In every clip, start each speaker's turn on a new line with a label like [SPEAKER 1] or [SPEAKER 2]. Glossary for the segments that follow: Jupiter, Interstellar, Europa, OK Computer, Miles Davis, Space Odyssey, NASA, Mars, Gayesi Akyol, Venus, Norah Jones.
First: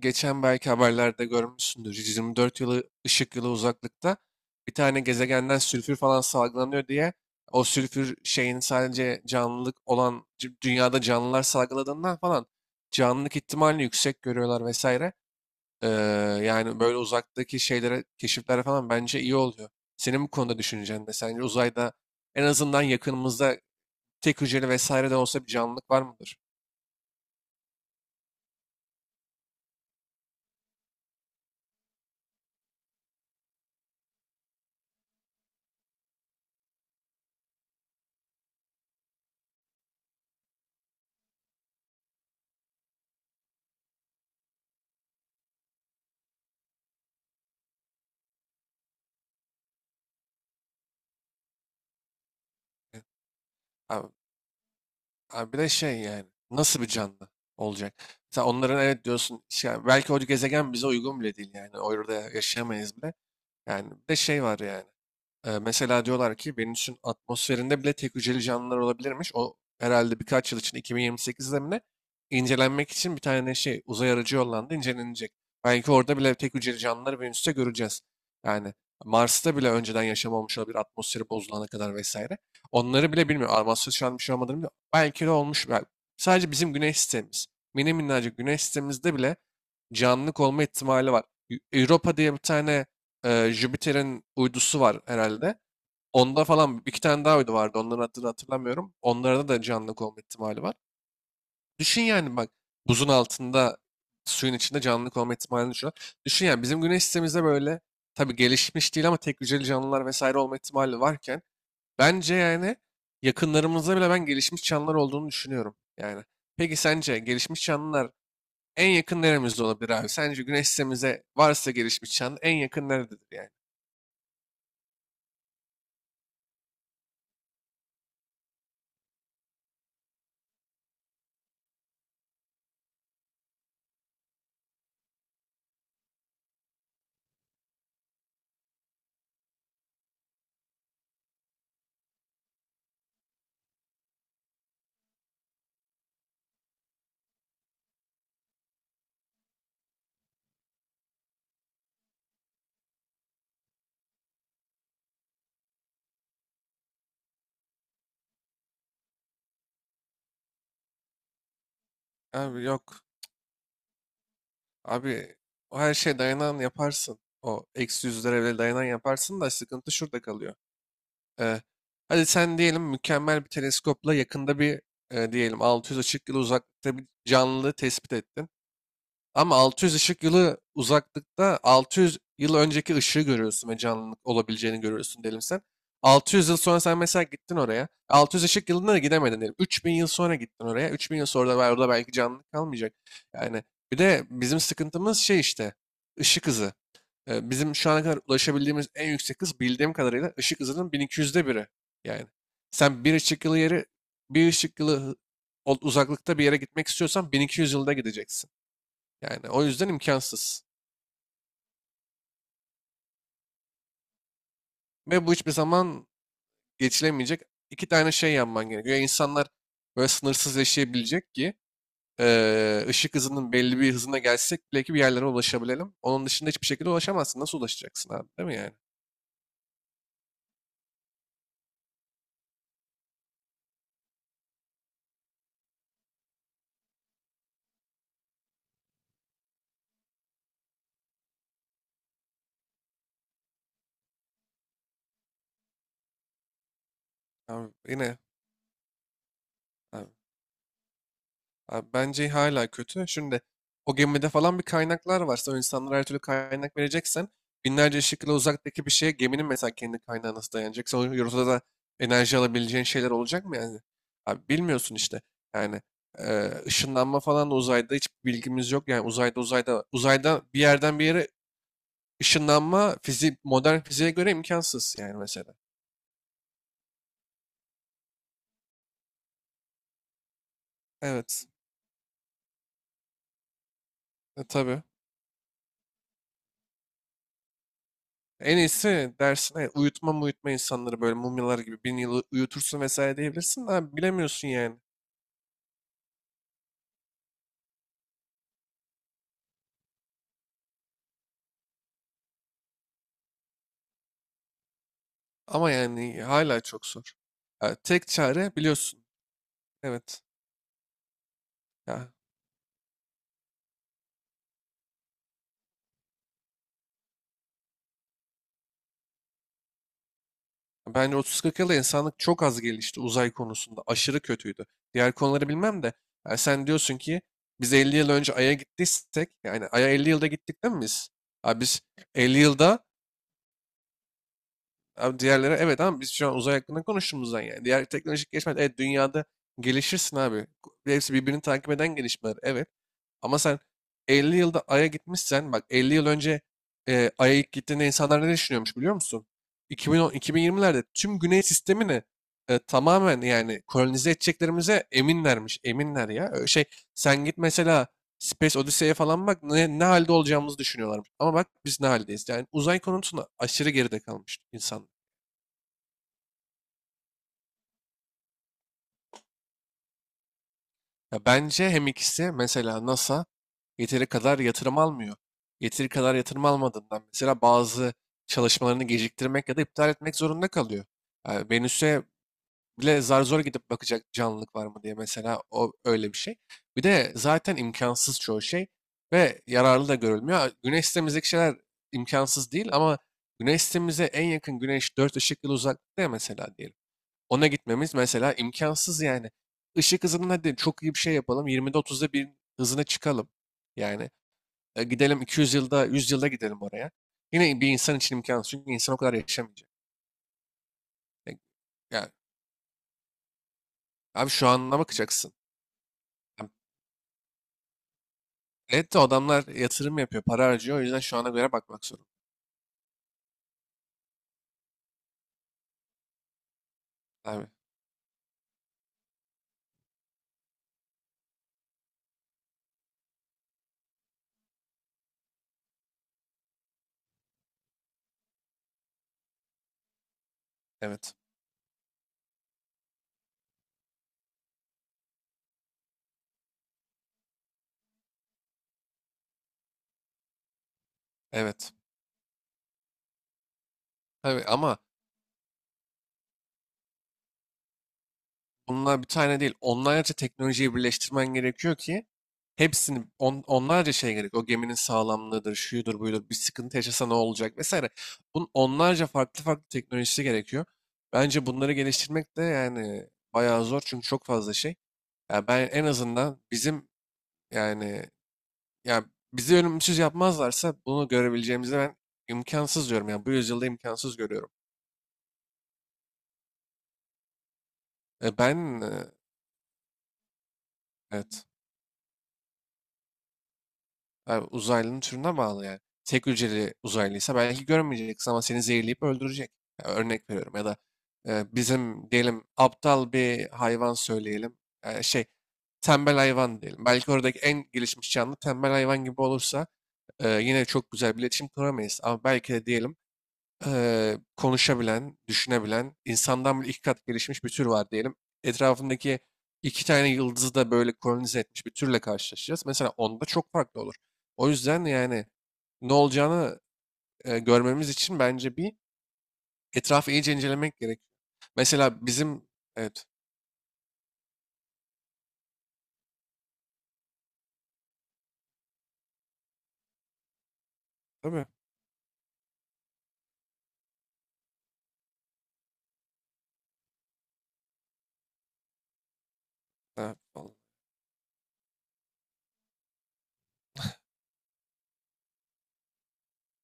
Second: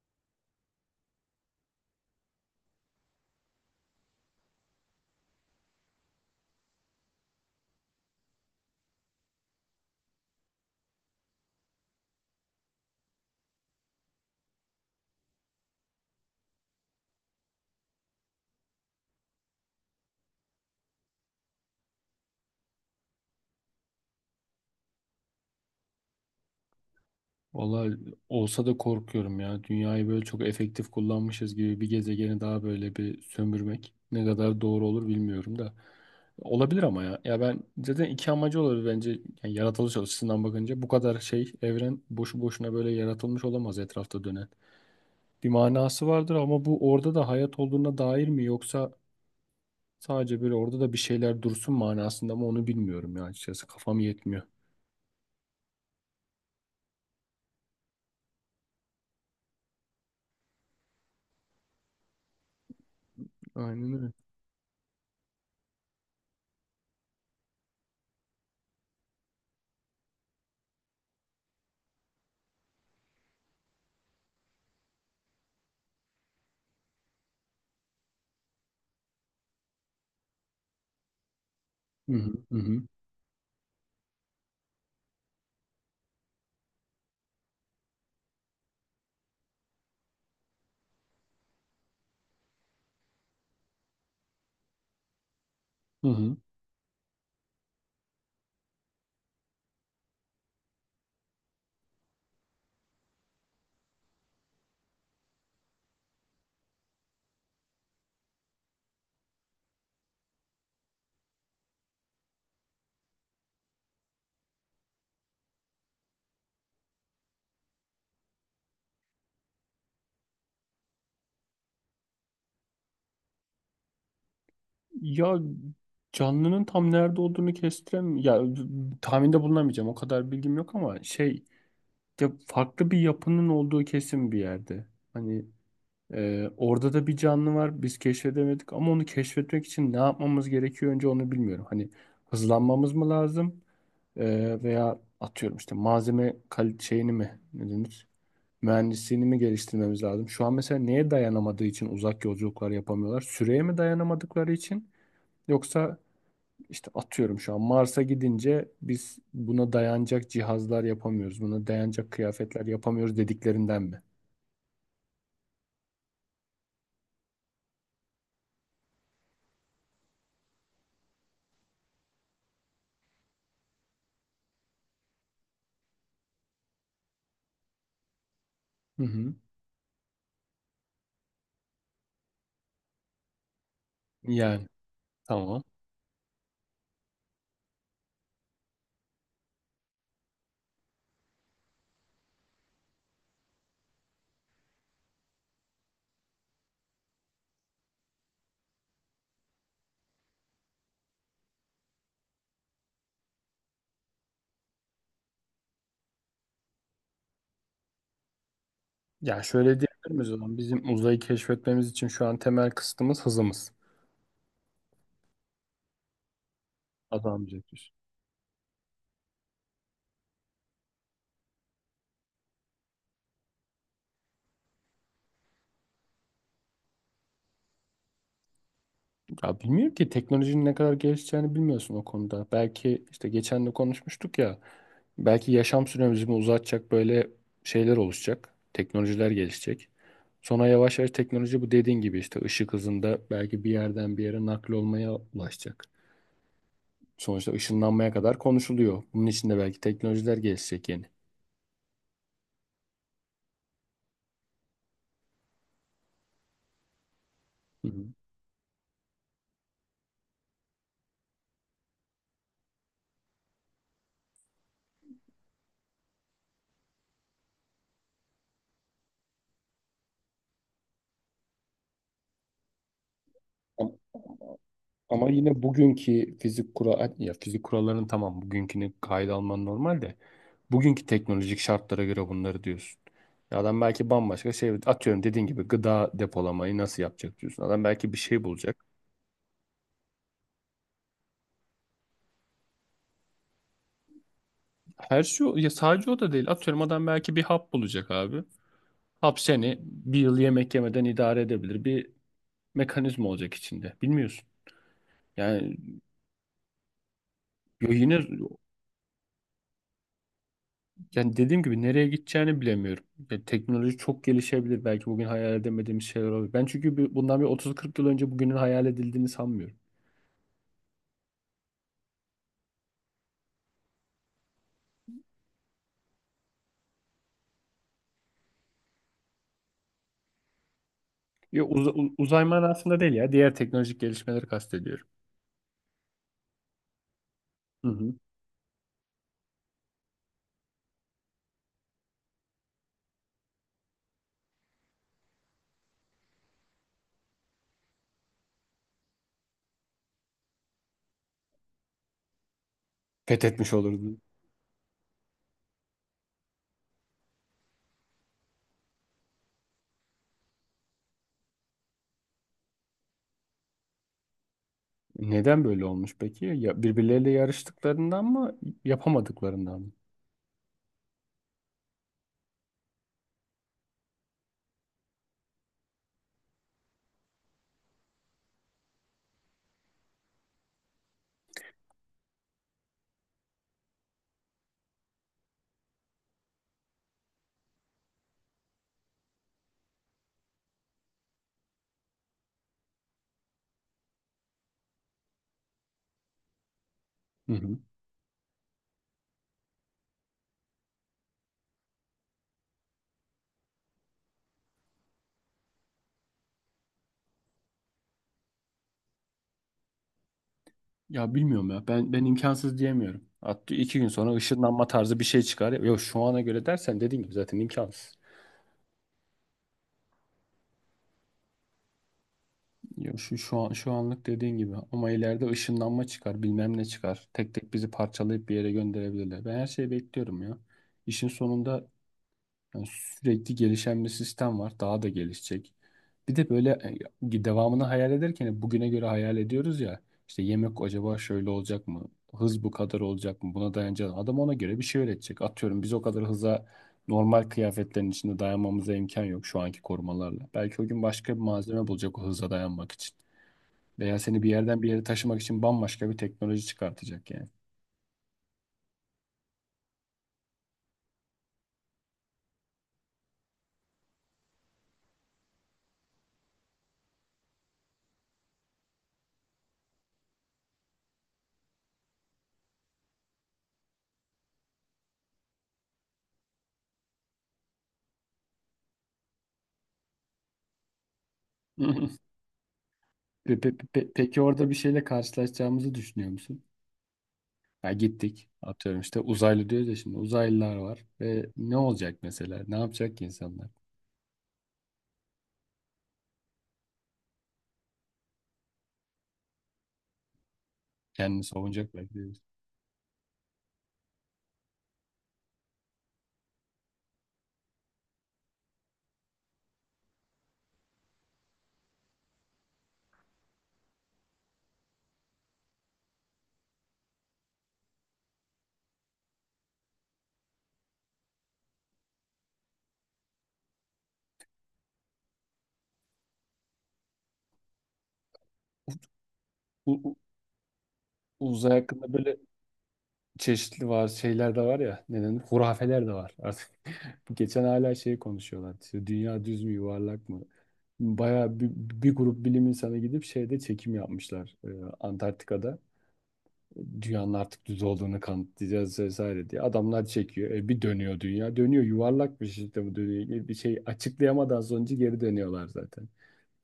[SPEAKER 1] Geçen belki haberlerde görmüşsündür. 124 yılı ışık yılı uzaklıkta bir tane gezegenden sülfür falan salgılanıyor diye o sülfür şeyin sadece canlılık olan dünyada canlılar salgıladığından falan canlılık ihtimalini yüksek görüyorlar vesaire. Ee, Yani böyle uzaktaki şeylere, keşiflere falan bence iyi oluyor. Senin bu konuda düşüncen de, sence uzayda en azından yakınımızda tek hücreli vesaire de olsa bir canlılık var mıdır?
[SPEAKER 2] Vallahi olsa da korkuyorum ya. Dünyayı böyle çok efektif kullanmışız, gibi bir gezegeni daha böyle bir sömürmek ne kadar doğru olur bilmiyorum da. Olabilir ama ya. Ya ben zaten iki amacı olabilir bence. Yani yaratılış açısından bakınca bu kadar şey evren boşu boşuna böyle yaratılmış olamaz etrafta dönen. Bir manası vardır ama bu orada da hayat olduğuna dair mi, yoksa sadece böyle orada da bir şeyler dursun manasında mı onu
[SPEAKER 1] Yani,
[SPEAKER 2] bilmiyorum ya, açıkçası. Kafam
[SPEAKER 1] abi,
[SPEAKER 2] yetmiyor.
[SPEAKER 1] Abi, bir de şey yani, nasıl bir canlı olacak? Sen onların evet diyorsun, şey, belki o gezegen bize uygun bile değil, yani orada yaşayamayız bile. Yani
[SPEAKER 2] Aynen
[SPEAKER 1] bir
[SPEAKER 2] öyle.
[SPEAKER 1] de şey var yani. Mesela diyorlar ki Venüs'ün atmosferinde bile tek hücreli canlılar olabilirmiş. O, herhalde birkaç yıl için 2028'de mi ne, incelenmek için bir tane şey, uzay aracı yollandı, incelenecek. Belki orada bile tek hücreli canlıları Venüs'te göreceğiz. Yani Mars'ta bile önceden yaşam olmuş olabilir, atmosferi bozulana kadar
[SPEAKER 2] Hı hı
[SPEAKER 1] vesaire.
[SPEAKER 2] hı hı.
[SPEAKER 1] Onları bile bilmiyor. Atmosfer şu an bir şey olmadığını bilmiyor. Belki de olmuş. Sadece bizim güneş sistemimiz. Mini minnacık güneş sistemimizde bile canlılık olma ihtimali var. Europa diye bir tane, Jüpiter'in uydusu var herhalde.
[SPEAKER 2] Hı hı.
[SPEAKER 1] Onda falan iki tane daha uydu vardı. Onların adını hatırlamıyorum. Onlarda da canlılık olma ihtimali var. Düşün yani, bak, buzun altında, suyun içinde canlılık olma ihtimalini düşün. Düşün yani, bizim güneş sistemimizde böyle, tabii gelişmiş değil ama tek hücreli canlılar vesaire olma ihtimali varken, bence yani yakınlarımızda bile ben gelişmiş canlılar olduğunu düşünüyorum yani. Peki sence gelişmiş canlılar en yakın neremizde olabilir abi? Sence güneş sistemimize varsa gelişmiş canlı en yakın nerededir yani?
[SPEAKER 2] Ya canlının tam nerede olduğunu kestirem ya tahminde bulunamayacağım, o kadar bilgim yok ama ya farklı bir yapının olduğu kesin bir yerde. Hani orada da bir canlı var, biz keşfedemedik ama onu keşfetmek için ne yapmamız gerekiyor, önce onu bilmiyorum. Hani hızlanmamız mı lazım? Veya atıyorum işte şeyini mi, ne denir? Mühendisliğini mi geliştirmemiz lazım? Şu an mesela neye dayanamadığı için uzak yolculuklar yapamıyorlar? Süreye mi dayanamadıkları için? Yoksa işte atıyorum şu an Mars'a gidince biz buna dayanacak cihazlar yapamıyoruz, buna dayanacak
[SPEAKER 1] Abi
[SPEAKER 2] kıyafetler
[SPEAKER 1] yok,
[SPEAKER 2] yapamıyoruz dediklerinden mi?
[SPEAKER 1] abi, o her şeye dayanan yaparsın. O eksi yüzlere bile dayanan yaparsın, da sıkıntı şurada kalıyor. Ee, hadi sen diyelim, mükemmel bir teleskopla yakında bir, diyelim 600 ışık yılı uzakta bir canlı tespit ettin.
[SPEAKER 2] Hı hı.
[SPEAKER 1] Ama 600 ışık yılı uzaklıkta 600 yıl önceki ışığı görüyorsun ve canlılık
[SPEAKER 2] Yani
[SPEAKER 1] olabileceğini görüyorsun diyelim sen.
[SPEAKER 2] tamam.
[SPEAKER 1] 600 yıl sonra sen mesela gittin oraya. 600 ışık yılına da gidemedin diyelim. 3000 yıl sonra gittin oraya. 3000 yıl sonra da orada belki canlılık kalmayacak. Yani bir de bizim sıkıntımız şey işte, ışık hızı. Bizim şu ana kadar ulaşabildiğimiz en yüksek hız, bildiğim kadarıyla ışık hızının 1200'de biri. Yani sen bir ışık yılı uzaklıkta bir yere gitmek istiyorsan 1200 yılda gideceksin.
[SPEAKER 2] Ya
[SPEAKER 1] Yani
[SPEAKER 2] şöyle
[SPEAKER 1] o yüzden
[SPEAKER 2] diyebilir miyiz o zaman,
[SPEAKER 1] imkansız.
[SPEAKER 2] bizim uzayı keşfetmemiz için şu an temel kısıtımız hızımız.
[SPEAKER 1] Ve bu hiçbir zaman geçilemeyecek.
[SPEAKER 2] Adam.
[SPEAKER 1] İki tane şey yapman gerekiyor. Ya, İnsanlar böyle sınırsız yaşayabilecek ki, ışık hızının belli bir hızına gelsek bile ki bir yerlere ulaşabilelim. Onun dışında hiçbir şekilde ulaşamazsın. Nasıl ulaşacaksın abi? Değil mi yani?
[SPEAKER 2] Ya bilmiyorum ki, teknolojinin ne kadar gelişeceğini bilmiyorsun o konuda. Belki işte geçen de konuşmuştuk ya. Belki yaşam süremizi mi uzatacak böyle şeyler oluşacak. Teknolojiler gelişecek. Sonra yavaş yavaş teknoloji bu dediğin gibi işte ışık hızında belki bir yerden bir yere nakli olmaya ulaşacak. Sonuçta
[SPEAKER 1] Abi
[SPEAKER 2] ışınlanmaya
[SPEAKER 1] yine
[SPEAKER 2] kadar konuşuluyor. Bunun için de belki
[SPEAKER 1] abi.
[SPEAKER 2] teknolojiler gelişecek yeni.
[SPEAKER 1] Abi bence hala kötü. Şimdi, o gemide falan bir kaynaklar varsa, o insanlara her türlü kaynak vereceksen,
[SPEAKER 2] Hı
[SPEAKER 1] binlerce
[SPEAKER 2] hı.
[SPEAKER 1] ışık yılı uzaktaki bir şeye geminin mesela kendi kaynağı nasıl dayanacak? Sonra ortada da enerji alabileceğin şeyler olacak mı yani? Abi bilmiyorsun işte. Yani ışınlanma falan da uzayda hiç bilgimiz yok. Yani uzayda uzayda uzayda bir yerden bir yere ışınlanma, fizik, modern
[SPEAKER 2] Ama
[SPEAKER 1] fiziğe göre imkansız yani
[SPEAKER 2] ama
[SPEAKER 1] mesela.
[SPEAKER 2] yine bugünkü fizik kurallarının, tamam, bugünkünü kayda alman normal de bugünkü
[SPEAKER 1] Evet.
[SPEAKER 2] teknolojik şartlara göre bunları diyorsun. Ya adam belki bambaşka şey
[SPEAKER 1] Tabii.
[SPEAKER 2] atıyorum dediğin gibi gıda depolamayı nasıl yapacak diyorsun. Adam belki bir şey
[SPEAKER 1] En
[SPEAKER 2] bulacak.
[SPEAKER 1] iyisi dersine, uyutma uyutma insanları böyle mumyalar gibi 1000 yıl uyutursun vesaire diyebilirsin. Abi bilemiyorsun yani.
[SPEAKER 2] Her şey ya sadece o da değil. Atıyorum adam belki bir hap bulacak abi. Hap seni bir yıl yemek yemeden idare edebilir. Bir mekanizma olacak içinde. Bilmiyorsun.
[SPEAKER 1] Ama
[SPEAKER 2] Yani
[SPEAKER 1] yani hala çok zor. Ya tek
[SPEAKER 2] yine
[SPEAKER 1] çare biliyorsun. Evet.
[SPEAKER 2] yani dediğim gibi nereye
[SPEAKER 1] Ya,
[SPEAKER 2] gideceğini bilemiyorum. Ya teknoloji çok gelişebilir. Belki bugün hayal edemediğimiz şeyler olabilir. Ben çünkü bundan bir 30-40 yıl önce bugünün hayal edildiğini sanmıyorum.
[SPEAKER 1] bence 30-40 yılda insanlık çok az gelişti uzay konusunda. Aşırı kötüydü. Diğer konuları bilmem de. Ya sen diyorsun ki biz 50 yıl önce Ay'a gittiysek, yani Ay'a 50 yılda gittik değil mi biz? Abi
[SPEAKER 2] Yo,
[SPEAKER 1] biz 50
[SPEAKER 2] uzay
[SPEAKER 1] yılda.
[SPEAKER 2] manasında değil ya. Diğer teknolojik gelişmeleri kastediyorum.
[SPEAKER 1] Abi, diğerleri evet, ama biz şu an uzay hakkında konuştuğumuzdan yani. Diğer
[SPEAKER 2] Hı hı.
[SPEAKER 1] teknolojik gelişmeler, evet, dünyada gelişirsin abi. Hepsi birbirini takip eden gelişmeler, evet. Ama sen 50 yılda Ay'a gitmişsen, bak 50 yıl önce, Ay'a ilk gittiğinde insanlar ne düşünüyormuş biliyor musun? 2010, 2020'lerde tüm güney sistemini tamamen yani
[SPEAKER 2] Fethetmiş
[SPEAKER 1] kolonize
[SPEAKER 2] olurdu.
[SPEAKER 1] edeceklerimize eminlermiş. Eminler ya. Şey, sen git mesela Space Odyssey'e falan bak, ne halde olacağımızı düşünüyorlarmış. Ama bak biz ne haldeyiz. Yani uzay konusunda aşırı geride kalmış insan.
[SPEAKER 2] Neden böyle olmuş peki? Ya birbirleriyle yarıştıklarından mı, yapamadıklarından mı?
[SPEAKER 1] Ya bence hem ikisi, mesela NASA yeteri kadar yatırım almıyor. Yeteri kadar yatırım almadığından mesela bazı çalışmalarını geciktirmek ya da iptal etmek zorunda kalıyor. Yani Venüs'e bile zar zor gidip bakacak canlılık var mı diye, mesela o öyle bir şey. Bir de zaten imkansız çoğu şey ve yararlı da görülmüyor. Ha, Güneş sistemimizdeki şeyler imkansız değil, ama Güneş sistemimize en yakın Güneş 4 ışık yılı uzaklıkta ya mesela, diyelim. Ona
[SPEAKER 2] Hı hı.
[SPEAKER 1] gitmemiz mesela imkansız yani. Işık hızının, hadi çok iyi bir şey yapalım, 20'de 30'da bir hızına çıkalım. Yani gidelim, 200 yılda, 100 yılda gidelim oraya. Yine bir insan için imkansız. Çünkü insan o kadar yaşamayacak. E,
[SPEAKER 2] Ya bilmiyorum ya.
[SPEAKER 1] Ya,
[SPEAKER 2] Ben imkansız diyemiyorum. Hatta iki gün
[SPEAKER 1] abi,
[SPEAKER 2] sonra
[SPEAKER 1] şu anına
[SPEAKER 2] ışınlanma tarzı bir
[SPEAKER 1] bakacaksın.
[SPEAKER 2] şey çıkar. Yok, şu ana
[SPEAKER 1] Ya,
[SPEAKER 2] göre dersen dediğin gibi zaten imkansız.
[SPEAKER 1] evet de adamlar yatırım yapıyor, para harcıyor. O yüzden şu ana göre bakmak zorunda.
[SPEAKER 2] Ya şu anlık dediğin gibi, ama ileride ışınlanma çıkar, bilmem ne çıkar.
[SPEAKER 1] Abi
[SPEAKER 2] Tek tek bizi parçalayıp bir yere gönderebilirler. Ben her şeyi bekliyorum ya. İşin sonunda, yani sürekli gelişen bir sistem var. Daha da gelişecek. Bir de böyle devamını hayal ederken bugüne göre hayal ediyoruz ya. İşte yemek
[SPEAKER 1] evet.
[SPEAKER 2] acaba şöyle olacak mı? Hız bu kadar olacak mı? Buna dayanacak. Adam ona göre bir şey öğretecek. Atıyorum biz o kadar hıza normal kıyafetlerin içinde dayanmamıza imkan yok şu anki korumalarla. Belki o gün başka bir
[SPEAKER 1] Evet.
[SPEAKER 2] malzeme bulacak o hıza dayanmak için. Veya seni
[SPEAKER 1] Tabii
[SPEAKER 2] bir
[SPEAKER 1] ama
[SPEAKER 2] yerden bir yere taşımak için bambaşka bir teknoloji çıkartacak yani.
[SPEAKER 1] bunlar bir tane değil. Onlarca teknolojiyi birleştirmen gerekiyor ki. Hepsini onlarca şey gerek. O geminin sağlamlığıdır, şuyudur, buyudur. Bir sıkıntı yaşasa ne olacak vesaire. Bunun onlarca farklı farklı teknolojisi gerekiyor. Bence bunları geliştirmek de yani bayağı zor, çünkü çok fazla şey. Ya ben en azından bizim yani, ya bizi ölümsüz yapmazlarsa bunu görebileceğimizi ben imkansız diyorum. Yani bu yüzyılda imkansız
[SPEAKER 2] Peki
[SPEAKER 1] görüyorum.
[SPEAKER 2] orada bir şeyle karşılaşacağımızı düşünüyor musun? Ya
[SPEAKER 1] E
[SPEAKER 2] gittik
[SPEAKER 1] ben e,
[SPEAKER 2] atıyorum işte uzaylı diyoruz ya, şimdi uzaylılar var
[SPEAKER 1] evet.
[SPEAKER 2] ve ne olacak mesela? Ne yapacak ki insanlar?
[SPEAKER 1] Abi uzaylının türüne bağlı yani. Tek hücreli uzaylıysa belki görmeyeceksin, ama seni zehirleyip öldürecek. Ya örnek veriyorum, ya da
[SPEAKER 2] Kendini savunacak
[SPEAKER 1] bizim
[SPEAKER 2] belki de.
[SPEAKER 1] diyelim aptal bir hayvan söyleyelim. Şey, tembel hayvan diyelim. Belki oradaki en gelişmiş canlı tembel hayvan gibi olursa yine çok güzel bir iletişim kuramayız. Ama belki de diyelim konuşabilen, düşünebilen, insandan bile iki kat gelişmiş bir tür var diyelim. Etrafındaki iki tane yıldızı da böyle kolonize etmiş bir türle karşılaşacağız. Mesela onda çok farklı olur. O yüzden yani ne olacağını, görmemiz için bence bir
[SPEAKER 2] Bu
[SPEAKER 1] etrafı
[SPEAKER 2] bu
[SPEAKER 1] iyice incelemek gerek.
[SPEAKER 2] uzay
[SPEAKER 1] Mesela
[SPEAKER 2] hakkında böyle
[SPEAKER 1] bizim, evet,
[SPEAKER 2] çeşitli var şeyler de var ya, neden hurafeler de var artık. Geçen hala şey konuşuyorlar. İşte dünya düz mü, yuvarlak mı?
[SPEAKER 1] tabii,
[SPEAKER 2] Bayağı bir, bir grup bilim insanı gidip şeyde çekim yapmışlar, Antarktika'da. Dünyanın artık düz olduğunu kanıtlayacağız vesaire diye. Adamlar
[SPEAKER 1] ha,
[SPEAKER 2] çekiyor.
[SPEAKER 1] vallahi
[SPEAKER 2] E, bir dönüyor dünya. Dönüyor, yuvarlak bir şekilde bu dönüyor. Bir şey açıklayamadan sonucu geri dönüyorlar zaten.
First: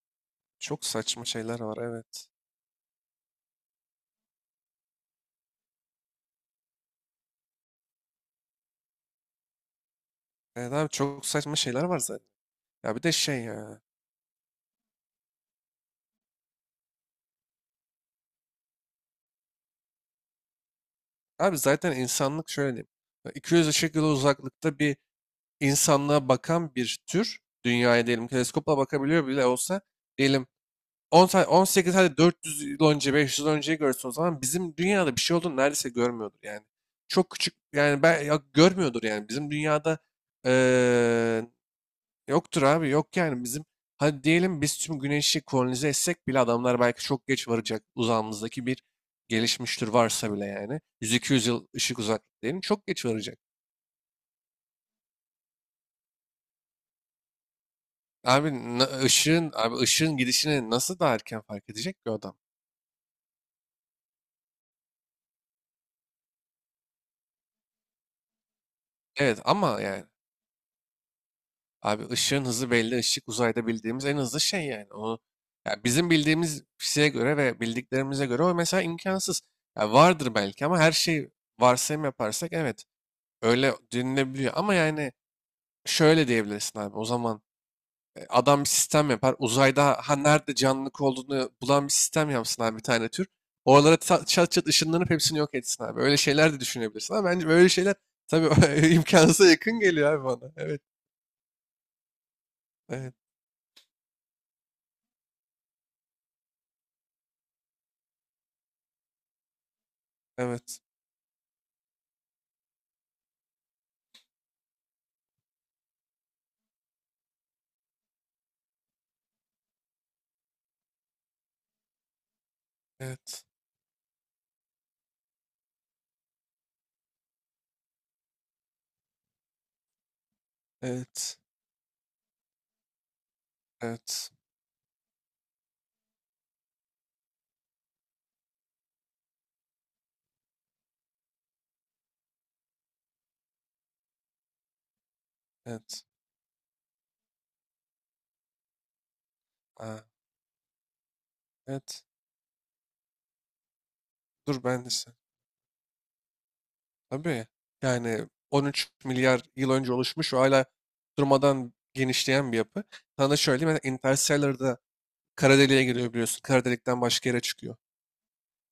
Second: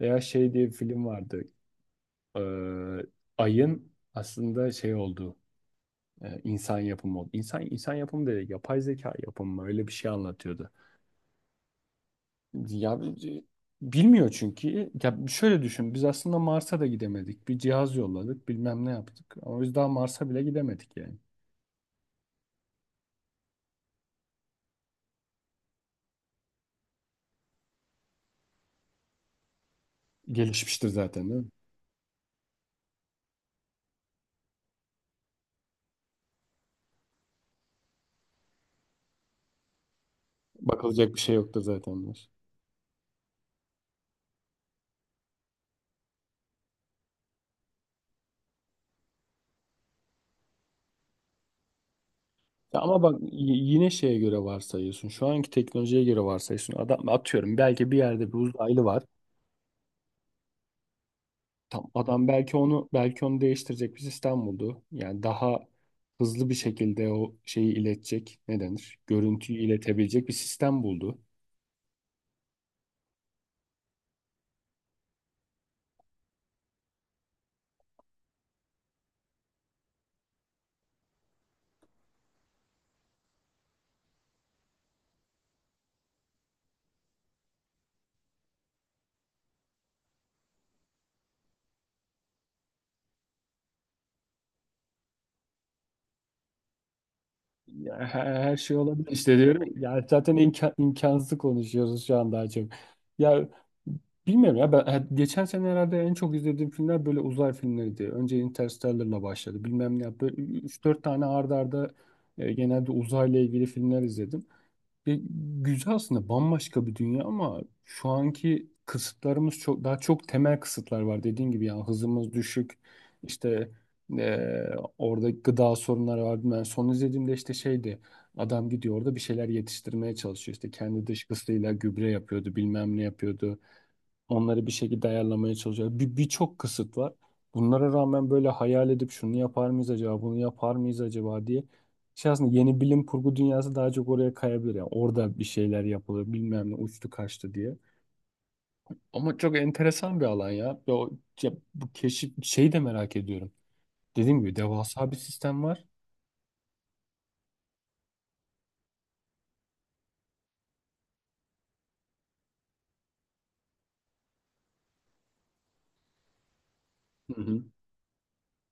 [SPEAKER 2] Veya şey diye bir
[SPEAKER 1] çok
[SPEAKER 2] film
[SPEAKER 1] saçma
[SPEAKER 2] vardı.
[SPEAKER 1] şeyler var, evet.
[SPEAKER 2] Ee, Ayın aslında şey oldu. E, insan yapımı oldu. İnsan, insan yapımı değil, yapay zeka yapımı mı? Öyle bir şey anlatıyordu.
[SPEAKER 1] Evet abi, çok saçma şeyler var zaten.
[SPEAKER 2] Ya
[SPEAKER 1] Ya bir de şey
[SPEAKER 2] e,
[SPEAKER 1] ya.
[SPEAKER 2] bilmiyor çünkü. Ya şöyle düşün. Biz aslında Mars'a da gidemedik. Bir cihaz yolladık, bilmem ne yaptık. Ama biz daha Mars'a bile gidemedik yani.
[SPEAKER 1] Abi zaten insanlık şöyle diyeyim. 200 ışık yılı uzaklıkta bir insanlığa bakan bir tür, dünyaya diyelim teleskopla bakabiliyor bile olsa, diyelim
[SPEAKER 2] Gelişmiştir
[SPEAKER 1] 10
[SPEAKER 2] zaten değil mi?
[SPEAKER 1] 18, hadi 400 yıl önce, 500 yıl önceyi görsün, o zaman bizim dünyada bir şey olduğunu neredeyse görmüyordur yani. Çok küçük yani, ben ya görmüyordur yani bizim dünyada,
[SPEAKER 2] Bakılacak bir şey
[SPEAKER 1] eee,
[SPEAKER 2] yoktur zaten diyor.
[SPEAKER 1] yoktur abi, yok yani bizim, hadi diyelim biz tüm güneşi kolonize etsek bile, adamlar belki çok geç varacak, uzağımızdaki bir gelişmiş tür varsa bile, yani 100-200 yıl ışık uzak diyelim,
[SPEAKER 2] Ya
[SPEAKER 1] çok
[SPEAKER 2] ama
[SPEAKER 1] geç
[SPEAKER 2] bak
[SPEAKER 1] varacak.
[SPEAKER 2] yine şeye göre varsayıyorsun. Şu anki teknolojiye göre varsayıyorsun. Adam atıyorum belki bir yerde bir
[SPEAKER 1] Abi
[SPEAKER 2] uzaylı var.
[SPEAKER 1] ışığın, abi, ışığın gidişini nasıl daha erken fark
[SPEAKER 2] Tam
[SPEAKER 1] edecek ki o
[SPEAKER 2] adam
[SPEAKER 1] adam?
[SPEAKER 2] belki onu değiştirecek bir sistem buldu. Yani daha hızlı bir şekilde o şeyi iletecek. Ne denir?
[SPEAKER 1] Evet,
[SPEAKER 2] Görüntüyü
[SPEAKER 1] ama yani
[SPEAKER 2] iletebilecek bir sistem buldu.
[SPEAKER 1] abi ışığın hızı belli. Işık uzayda bildiğimiz en hızlı şey yani. O, ya bizim bildiğimiz fiziğe göre ve bildiklerimize göre o mesela imkansız. Ya vardır belki, ama her şey, varsayım yaparsak evet öyle denilebiliyor. Ama yani şöyle diyebilirsin abi o zaman, adam bir sistem yapar. Uzayda, ha nerede canlılık olduğunu bulan bir sistem yapsın abi, bir tane tür. Oralara çat çat ışınlanıp hepsini yok etsin abi. Öyle şeyler de düşünebilirsin, ama bence böyle şeyler
[SPEAKER 2] Ya her şey
[SPEAKER 1] tabii
[SPEAKER 2] olabilir işte
[SPEAKER 1] imkansıza
[SPEAKER 2] diyorum.
[SPEAKER 1] yakın
[SPEAKER 2] Ya
[SPEAKER 1] geliyor abi
[SPEAKER 2] zaten
[SPEAKER 1] bana. Evet.
[SPEAKER 2] imkansız konuşuyoruz şu an daha çok.
[SPEAKER 1] Evet.
[SPEAKER 2] Ya bilmiyorum ya, ben ha, geçen sene herhalde en çok izlediğim filmler böyle uzay filmleriydi. Önce Interstellar'la başladı. Bilmem ne böyle
[SPEAKER 1] Evet.
[SPEAKER 2] üç dört tane arda arda genelde uzayla ilgili filmler izledim. Ve güzel aslında, bambaşka bir dünya, ama şu anki kısıtlarımız çok temel kısıtlar var dediğin gibi. Yani hızımız düşük,
[SPEAKER 1] Evet.
[SPEAKER 2] işte orada gıda sorunları var. Ben son izlediğimde işte şeydi, adam gidiyor orada bir şeyler yetiştirmeye çalışıyor, işte kendi
[SPEAKER 1] Evet.
[SPEAKER 2] dışkısıyla gübre yapıyordu, bilmem ne yapıyordu.
[SPEAKER 1] Evet.
[SPEAKER 2] Onları bir şekilde ayarlamaya çalışıyor. Birçok kısıt var. Bunlara rağmen böyle hayal edip şunu yapar mıyız acaba, bunu yapar mıyız acaba diye. Şey aslında yeni bilim kurgu dünyası daha çok oraya kayabilir. Yani orada bir şeyler
[SPEAKER 1] Evet.
[SPEAKER 2] yapılır, bilmem ne uçtu kaçtı diye. Ama çok
[SPEAKER 1] Aa,
[SPEAKER 2] enteresan bir alan ya. Ve o, ya bu
[SPEAKER 1] evet.
[SPEAKER 2] keşif şeyi de merak ediyorum. Dediğim gibi
[SPEAKER 1] Dur ben de
[SPEAKER 2] devasa
[SPEAKER 1] sen.
[SPEAKER 2] bir sistem var.
[SPEAKER 1] Tabii. Yani 13 milyar yıl önce oluşmuş ve hala durmadan genişleyen bir yapı. Sana da şöyle diyeyim. Mesela Interstellar'da kara deliğe giriyor biliyorsun. Kara delikten başka yere
[SPEAKER 2] Hı hı.
[SPEAKER 1] çıkıyor.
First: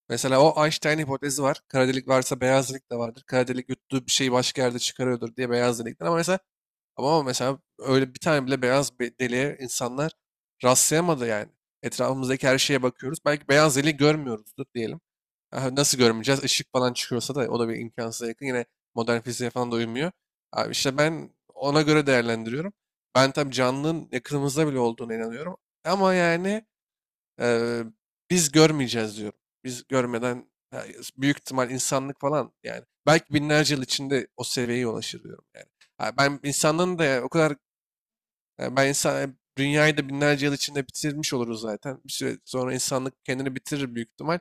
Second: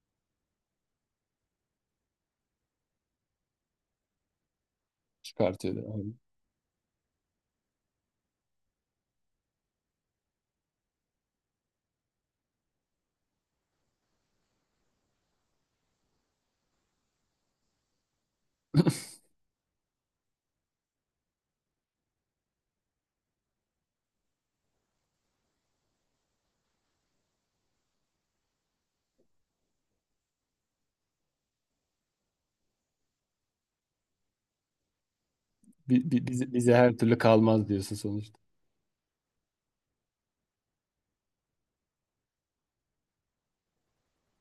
[SPEAKER 1] Mesela o Einstein hipotezi var. Kara delik varsa beyaz delik de vardır. Kara delik yuttuğu bir şeyi başka yerde çıkarıyordur, diye,
[SPEAKER 2] Çıkartıyor da,
[SPEAKER 1] beyaz delikten.
[SPEAKER 2] aynen.
[SPEAKER 1] Ama mesela öyle bir tane bile beyaz bir deliğe insanlar rastlayamadı yani. Etrafımızdaki her şeye bakıyoruz. Belki beyaz deliği görmüyoruzdur diyelim. Aha, nasıl görmeyeceğiz? Işık falan çıkıyorsa da o da bir imkansıza yakın. Yine modern fiziğe falan da uymuyor. Abi işte ben ona göre değerlendiriyorum. Ben tabii canlının yakınımızda bile olduğuna inanıyorum. Ama yani, Eee, biz görmeyeceğiz diyorum. Biz görmeden ha, büyük ihtimal insanlık falan yani. Belki binlerce yıl içinde o seviyeye ulaşır diyorum yani. Ha, ben
[SPEAKER 2] Bize her
[SPEAKER 1] insanlığın da
[SPEAKER 2] türlü
[SPEAKER 1] yani o kadar,
[SPEAKER 2] kalmaz diyorsun sonuçta.
[SPEAKER 1] yani ben insan, dünyayı da binlerce yıl içinde bitirmiş oluruz zaten. Bir süre sonra insanlık kendini bitirir büyük ihtimal.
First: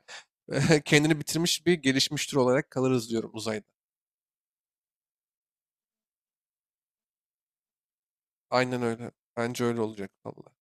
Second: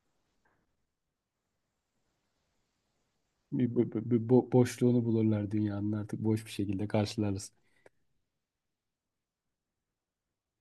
[SPEAKER 1] Kendini bitirmiş bir gelişmiş tür olarak kalırız diyorum uzayda.
[SPEAKER 2] Boşluğunu bulurlar, dünyanın artık boş bir şekilde karşılarız.
[SPEAKER 1] Aynen öyle. Bence öyle olacak. Vallahi.